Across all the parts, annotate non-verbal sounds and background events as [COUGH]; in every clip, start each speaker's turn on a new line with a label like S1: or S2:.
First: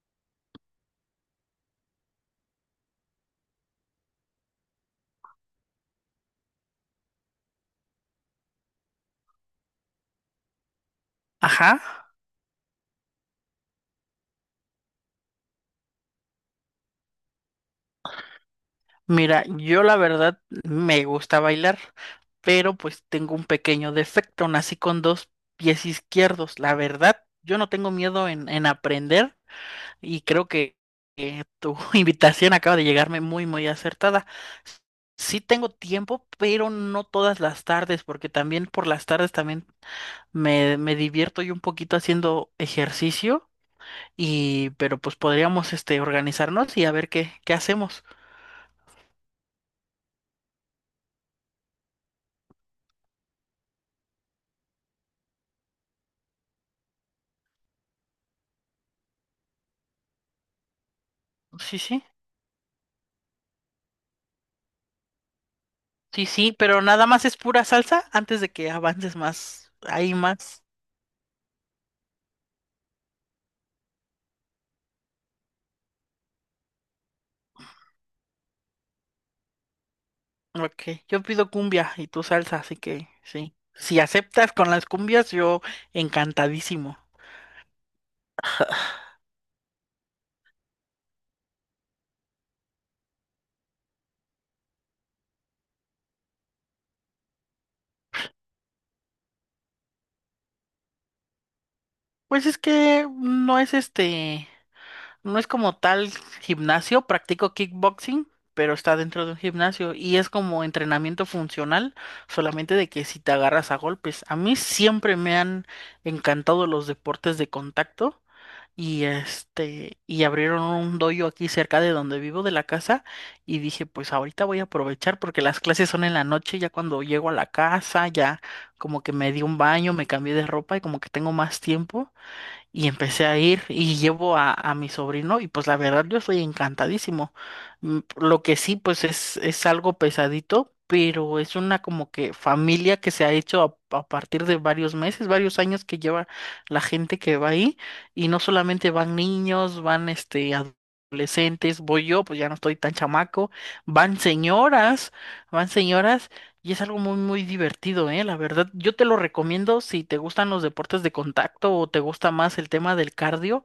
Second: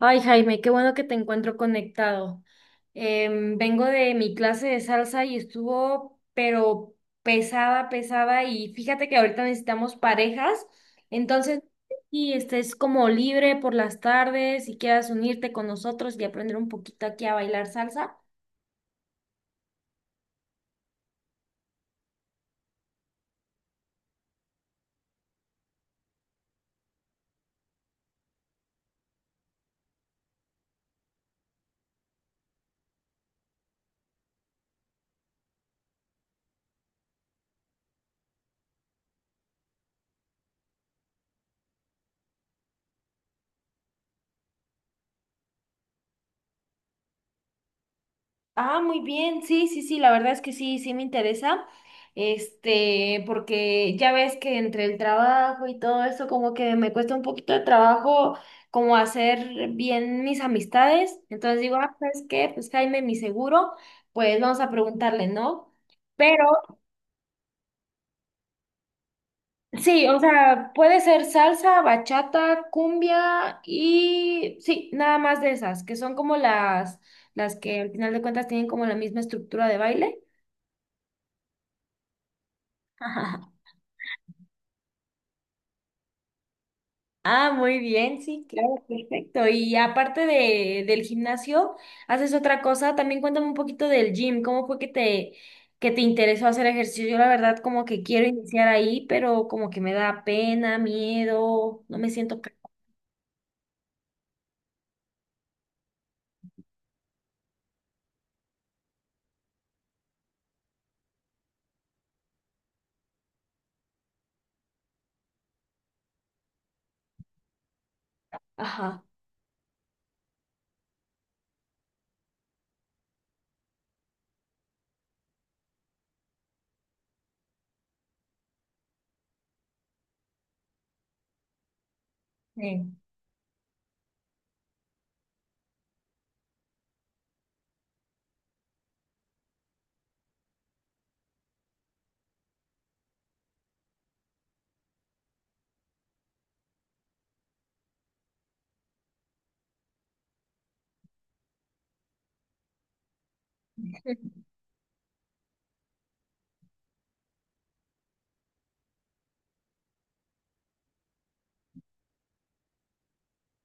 S1: Ay, Jaime, qué bueno que te encuentro conectado. Vengo de mi clase de salsa y estuvo, pero pesada, pesada. Y fíjate que ahorita necesitamos parejas. Entonces,
S2: Ajá,
S1: si estés como libre por las tardes y quieras unirte con nosotros y aprender un poquito aquí a bailar salsa.
S2: mira, yo la verdad me gusta bailar, pero pues tengo un pequeño defecto, nací con dos pies izquierdos. La verdad, yo no tengo miedo en aprender y creo que tu [LAUGHS] invitación acaba de llegarme muy, muy acertada. Sí tengo tiempo, pero no todas las tardes, porque también por las tardes también me divierto yo un poquito haciendo ejercicio pero pues podríamos organizarnos y a ver qué hacemos.
S1: Ah, muy bien, sí, sí, sí, la verdad es que sí, sí me interesa, este, porque ya ves que entre el trabajo y todo eso como que me cuesta un poquito de trabajo como hacer bien mis amistades, entonces digo,
S2: Sí,
S1: ah,
S2: sí.
S1: ¿sabes qué? Pues Jaime, mi seguro, pues vamos a preguntarle, ¿no?
S2: Sí,
S1: Pero
S2: sí, pero nada más es pura salsa antes de que avances más.
S1: sí,
S2: Hay
S1: o
S2: más.
S1: sea, puede ser salsa, bachata, cumbia y sí, nada más de esas, que son como las que al final de cuentas tienen como la misma estructura de baile.
S2: Ok, yo pido cumbia y tú salsa, así que sí.
S1: [LAUGHS]
S2: Si aceptas con las cumbias, yo encantadísimo.
S1: Ah, muy bien, sí, claro, perfecto. Y aparte del gimnasio, ¿haces otra cosa? También cuéntame un poquito del gym. ¿Cómo fue que que te interesó hacer ejercicio? Yo la verdad como que quiero iniciar ahí, pero como que me da pena, miedo, no me siento...
S2: Pues es que no es no es como tal gimnasio, practico kickboxing, pero está dentro de un gimnasio y es como entrenamiento funcional, solamente de que si te agarras a golpes. A mí siempre me han encantado los deportes de contacto.
S1: Ajá.
S2: Y y abrieron un dojo aquí cerca de donde vivo de la casa y dije, pues ahorita voy a aprovechar porque las clases son en la noche, ya cuando llego a la casa, ya como que me di un baño, me cambié de ropa y como que tengo más tiempo y
S1: Sí.
S2: empecé a ir y llevo a mi sobrino y pues la verdad yo estoy encantadísimo. Lo que sí pues es algo pesadito, pero es una como que familia que se ha hecho a partir de varios meses, varios años que lleva la gente que va ahí y no solamente van niños, van adolescentes, voy yo, pues ya no estoy tan chamaco, van
S1: [LAUGHS]
S2: señoras, van señoras y es algo muy, muy divertido, ¿eh? La verdad, yo te lo recomiendo si te gustan los deportes de contacto o te gusta más el tema del cardio,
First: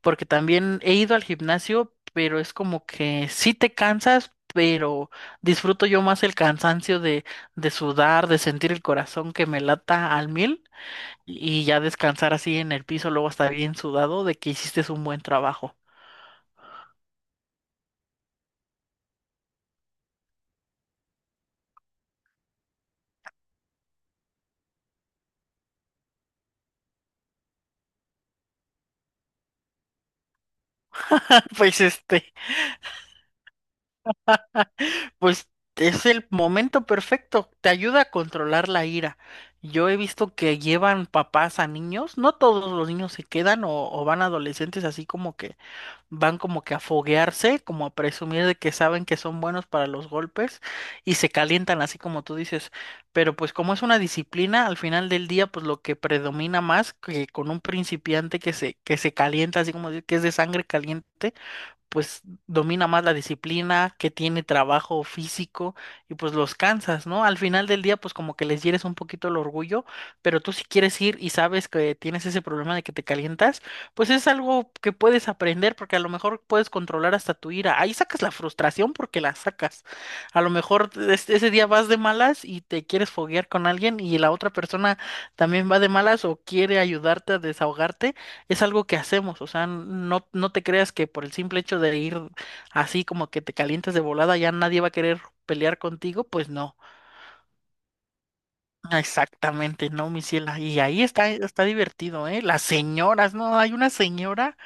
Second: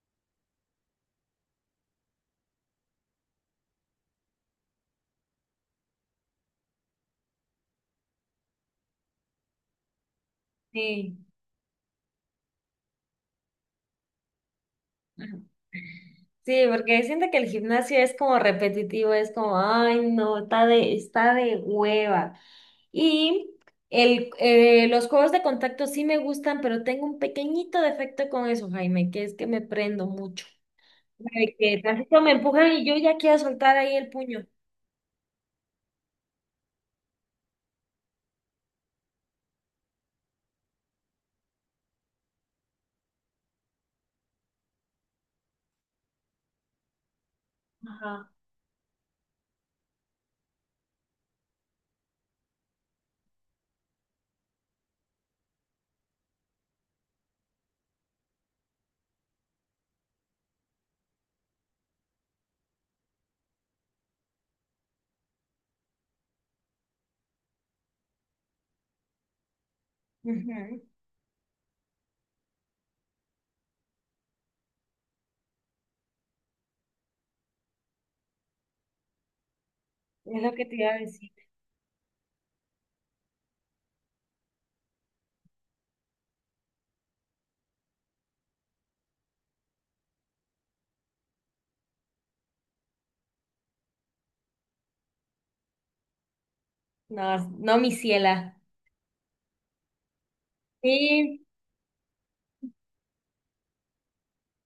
S2: porque también he ido al gimnasio, pero es como que sí te cansas, pero disfruto yo más el cansancio de sudar, de sentir el corazón que me lata al mil
S1: Sí.
S2: y ya descansar así en el piso, luego estar bien sudado de que hiciste un buen
S1: Ajá.
S2: trabajo.
S1: Sí, porque siento que el gimnasio es como repetitivo, es como, ay, no, está de hueva. Y los juegos de contacto sí me gustan, pero tengo un pequeñito defecto con eso, Jaime, que es que me prendo mucho. De
S2: [LAUGHS]
S1: que
S2: Pues
S1: tantito me empujan y yo ya quiero soltar ahí el puño.
S2: Pues es el momento perfecto, te ayuda a controlar la ira. Yo he visto que llevan papás a niños, no todos los niños se quedan o van adolescentes así como que van como que a foguearse, como a
S1: Ajá.
S2: presumir de que saben que son buenos para los golpes y se calientan así como tú dices. Pero pues como es una disciplina, al final del día pues lo que predomina más que con un principiante que se calienta así que es de sangre caliente pues domina más la disciplina, que tiene trabajo físico y pues los cansas, ¿no? Al final del día pues como que les hieres un poquito el orgullo, pero tú si
S1: Ujú.
S2: quieres ir y sabes que tienes ese problema de que te calientas, pues es algo que puedes aprender porque a lo mejor puedes controlar hasta tu ira. Ahí sacas la frustración porque la sacas.
S1: Es
S2: A lo
S1: lo que te
S2: mejor
S1: iba a decir.
S2: ese día vas de malas y te quieres foguear con alguien y la otra persona también va de malas o quiere ayudarte a desahogarte, es algo que hacemos, o sea, no, no te creas que por el simple hecho de ir así como que te calientes de volada ya nadie va a querer pelear contigo, pues no,
S1: No, no, mi ciela.
S2: exactamente, no, mi ciela, y ahí está,
S1: Sí.
S2: está divertido, ¿eh? Las señoras, no, hay una señora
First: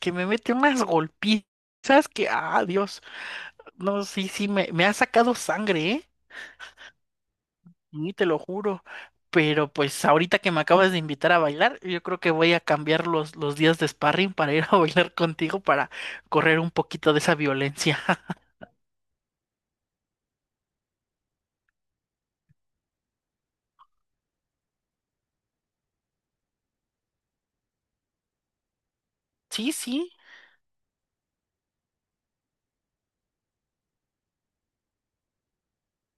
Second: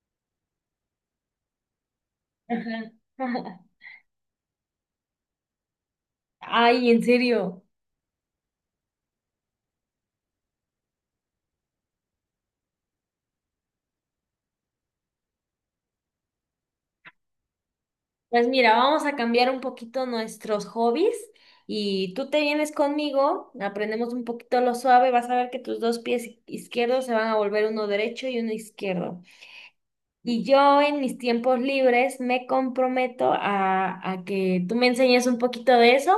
S2: que me mete unas golpizas que, ah,
S1: Ajá.
S2: Dios,
S1: [LAUGHS]
S2: no, sí, sí, me ha sacado sangre, ¿eh?
S1: Ay, en serio.
S2: Y te lo juro. Pero pues ahorita que me acabas de invitar a bailar, yo creo que voy a cambiar los días de sparring para ir a [LAUGHS] bailar contigo para correr un poquito de esa violencia.
S1: Pues mira, vamos a cambiar un poquito nuestros hobbies y tú te vienes conmigo, aprendemos un poquito lo suave, vas a ver que tus dos pies izquierdos se van a volver uno derecho y uno izquierdo.
S2: Sí, sí,
S1: Y yo en mis tiempos libres me comprometo a que tú me enseñes un poquito de eso.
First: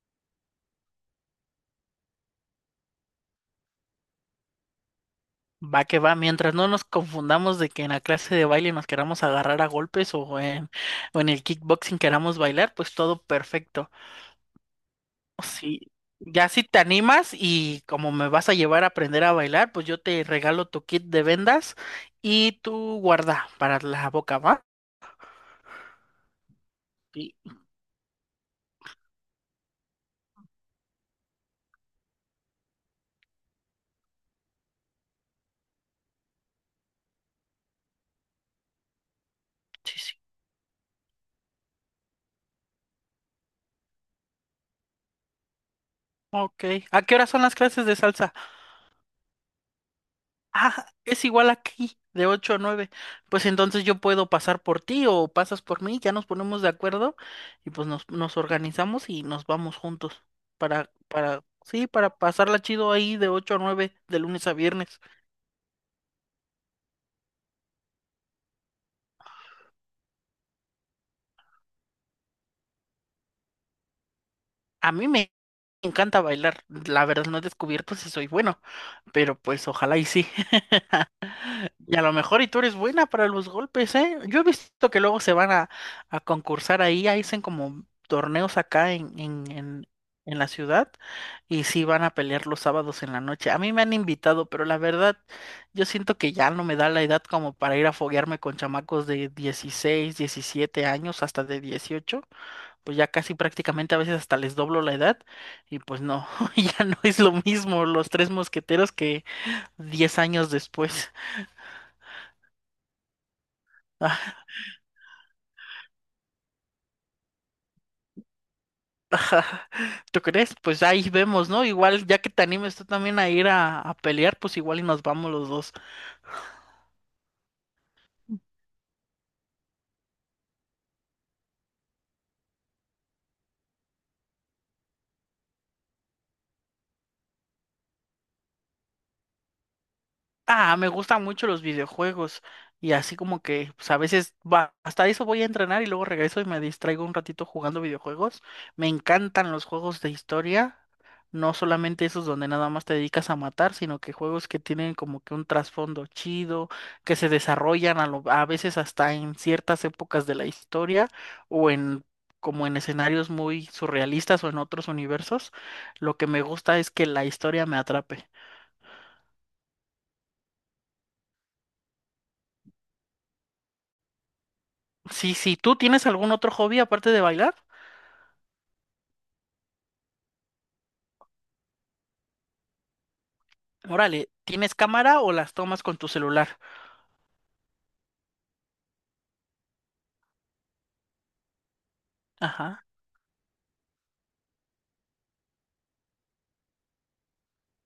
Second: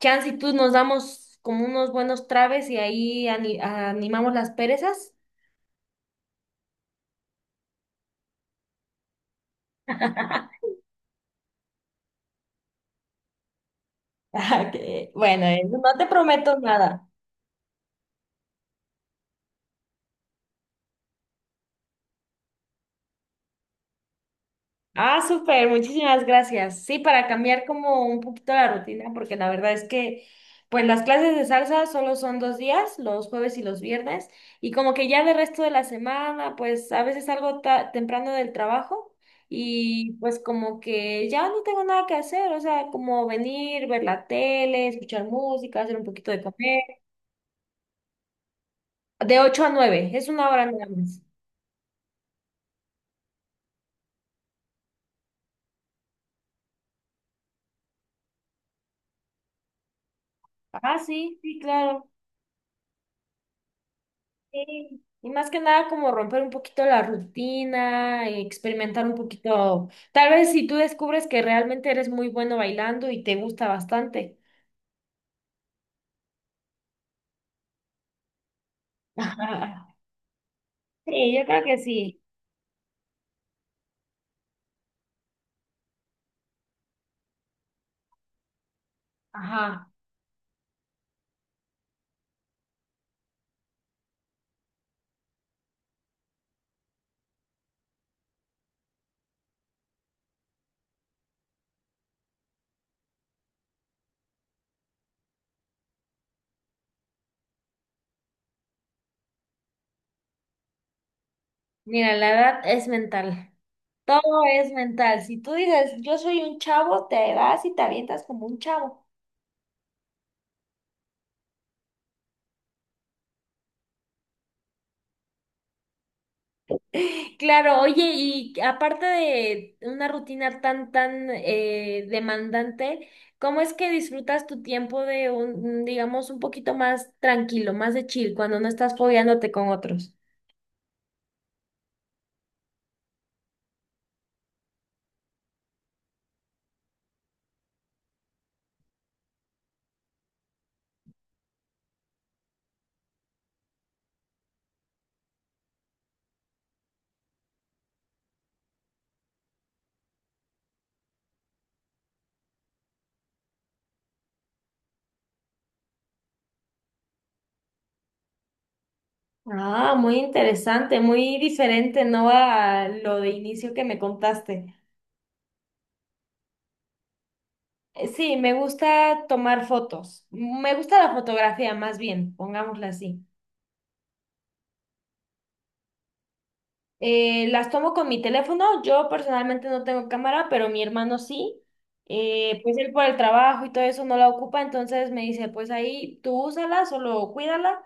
S1: Chance y tú nos damos como unos buenos traves y ahí animamos las perezas.
S2: va que va. Mientras no nos confundamos de que en la clase de baile nos queramos agarrar a golpes o en el kickboxing queramos bailar, pues todo perfecto.
S1: [LAUGHS] Bueno, no
S2: Sí,
S1: te
S2: ya
S1: prometo
S2: si te
S1: nada.
S2: animas y como me vas a llevar a aprender a bailar, pues yo te regalo tu kit de vendas y tu guarda para la boca, ¿va?
S1: Ah, súper, muchísimas gracias. Sí, para
S2: Sí.
S1: cambiar como un poquito la rutina, porque la verdad es que, pues las clases de salsa solo son 2 días, los jueves y los viernes, y como que ya de resto de la semana, pues a veces salgo temprano del trabajo
S2: Sí,
S1: y
S2: sí.
S1: pues como que ya no tengo nada que hacer, o sea, como venir, ver la tele, escuchar música, hacer un poquito de
S2: Ok.
S1: café,
S2: ¿A qué hora son las clases de salsa?
S1: de 8 a 9, es una hora nada
S2: Ah,
S1: más.
S2: es igual aquí, de 8 a 9. Pues entonces yo puedo pasar por ti o pasas por mí, ya nos ponemos de acuerdo y pues nos organizamos y nos vamos juntos
S1: Ah, sí, sí,
S2: sí,
S1: claro.
S2: para pasarla chido ahí de 8 a 9, de lunes a viernes.
S1: Sí, y más que nada como romper un poquito la rutina, experimentar un poquito. Tal vez si tú descubres que realmente eres muy bueno bailando y te gusta bastante.
S2: A mí me encanta bailar, la verdad no he descubierto si soy bueno,
S1: [LAUGHS]
S2: pero pues
S1: Ajá.
S2: ojalá y sí.
S1: Sí, yo creo que
S2: Y a lo
S1: sí.
S2: mejor y tú eres buena para los golpes, ¿eh? Yo he visto que luego se van a concursar ahí, ahí hacen como torneos acá
S1: Ajá.
S2: en la ciudad y sí van a pelear los sábados en la noche. A mí me han invitado, pero la verdad, yo siento que ya no me da la edad como para ir a foguearme con chamacos de 16 17 años, hasta de 18 pues ya casi prácticamente a veces hasta les doblo la edad y pues no, [LAUGHS] ya no es lo mismo los tres mosqueteros que 10 años después.
S1: Mira, la edad es mental. Todo es mental. Si tú dices, yo soy un chavo, te vas y te avientas como un chavo.
S2: ¿Tú crees? Pues ahí vemos, ¿no? Igual, ya que te animes tú también a ir a pelear, pues igual y nos vamos los dos.
S1: Claro, oye, y aparte de una rutina tan, tan demandante, ¿cómo es que disfrutas tu tiempo de un, digamos, un poquito más tranquilo, más de chill, cuando no estás fogueándote con otros?
S2: Ah, me gustan mucho los videojuegos y así como que pues a veces va, hasta eso voy a entrenar y luego regreso y me distraigo un ratito jugando videojuegos. Me encantan los juegos de historia, no solamente esos donde nada más te dedicas a matar, sino que juegos que tienen como que un trasfondo chido, que se desarrollan a veces hasta en ciertas épocas de la historia o en como en escenarios muy surrealistas o en otros universos. Lo que me gusta es que la historia me atrape.
S1: Ah, muy interesante, muy diferente, ¿no? A lo de inicio que me contaste.
S2: Sí, sí, ¿tú tienes algún otro hobby aparte de bailar?
S1: Sí, me gusta tomar fotos. Me gusta la fotografía, más bien, pongámosla así.
S2: Órale, ¿tienes cámara o las tomas con tu celular?
S1: Las tomo con mi teléfono. Yo personalmente no tengo cámara, pero mi hermano sí. Pues
S2: Ajá.
S1: él por el trabajo y todo eso no la ocupa, entonces me dice, pues ahí tú úsala, solo cuídala.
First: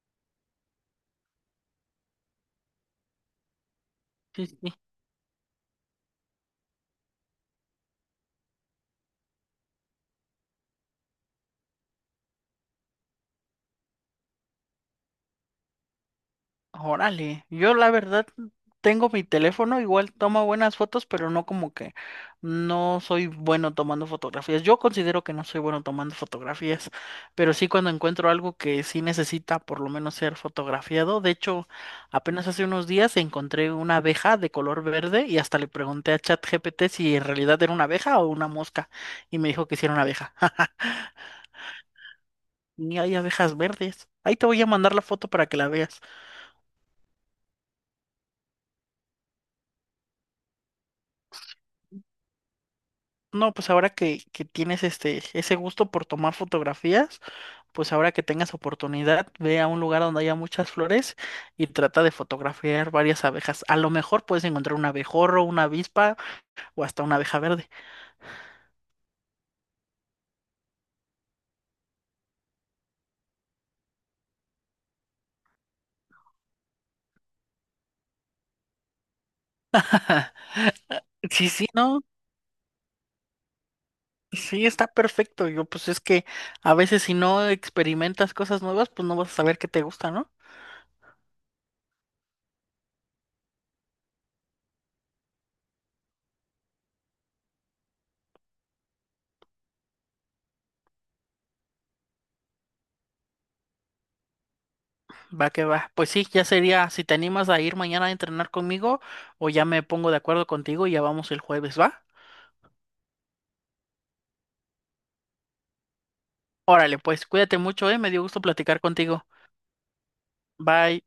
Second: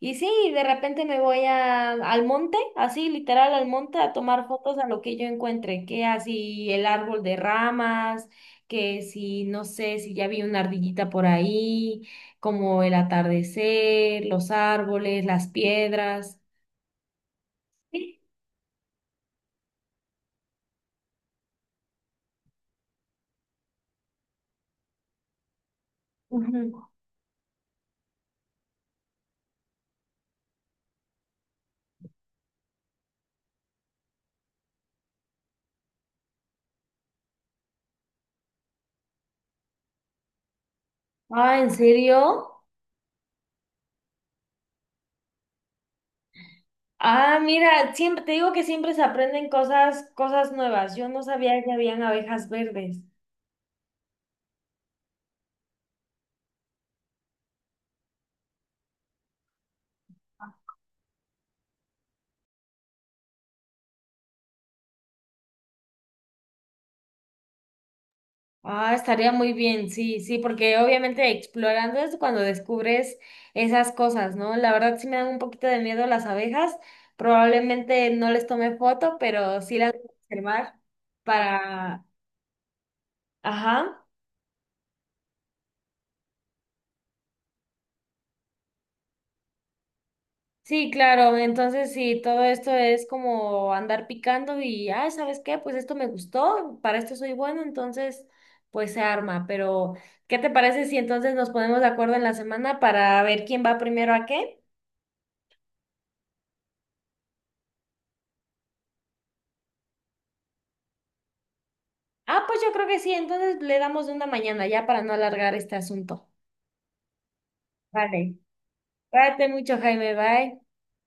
S1: Y sí, de repente me voy al monte, así literal al monte, a tomar
S2: Sí, sí.
S1: fotos a lo que yo encuentre, que así el árbol de ramas, que si no sé si ya vi una ardillita por ahí, como el atardecer, los árboles, las piedras.
S2: Órale, yo la
S1: Sí.
S2: verdad tengo mi teléfono, igual toma buenas fotos, pero no como que no soy bueno tomando fotografías. Yo considero que no soy bueno tomando
S1: Ujú.
S2: fotografías, pero sí cuando encuentro algo que sí necesita por lo menos ser fotografiado. De hecho, apenas hace unos días encontré una abeja de color verde y hasta le pregunté a ChatGPT si en realidad era una abeja o una mosca y me dijo que sí era una abeja. [LAUGHS]
S1: Ah, ¿en serio?
S2: Ni hay abejas verdes. Ahí te voy a mandar la foto para que la veas.
S1: Ah, mira, siempre te digo que siempre se aprenden cosas, cosas nuevas. Yo no sabía que habían abejas verdes.
S2: No, pues ahora que tienes ese gusto por tomar fotografías, pues ahora que tengas oportunidad, ve a un lugar donde haya muchas flores y trata de fotografiar varias abejas. A lo mejor puedes encontrar un abejorro, una avispa o hasta una abeja verde.
S1: Ah, estaría muy bien, sí, sí, porque obviamente explorando es cuando descubres esas cosas, ¿no? La verdad sí me dan un poquito de miedo las abejas. Probablemente no les tome foto, pero sí las voy a observar
S2: Sí, sí, no,
S1: para, ajá.
S2: sí, está perfecto. Yo, pues es que a veces si no experimentas cosas nuevas, pues no vas a saber qué te gusta, ¿no?
S1: Sí, claro, entonces sí, todo esto es como andar picando y, ay, ¿sabes qué? Pues esto me gustó, para esto soy bueno, entonces pues se arma, pero ¿qué te parece si entonces nos ponemos de acuerdo en la semana para ver quién va primero a qué?
S2: Va que va. Pues sí, ya sería, si te animas a ir mañana a entrenar conmigo o ya me pongo de acuerdo contigo y ya vamos el jueves, ¿va?
S1: Ah, pues yo creo que sí, entonces le damos de una mañana ya para no alargar este asunto.
S2: Órale, pues cuídate mucho, eh. Me dio
S1: Vale,
S2: gusto platicar contigo.
S1: cuídate mucho, Jaime, bye.
S2: Bye.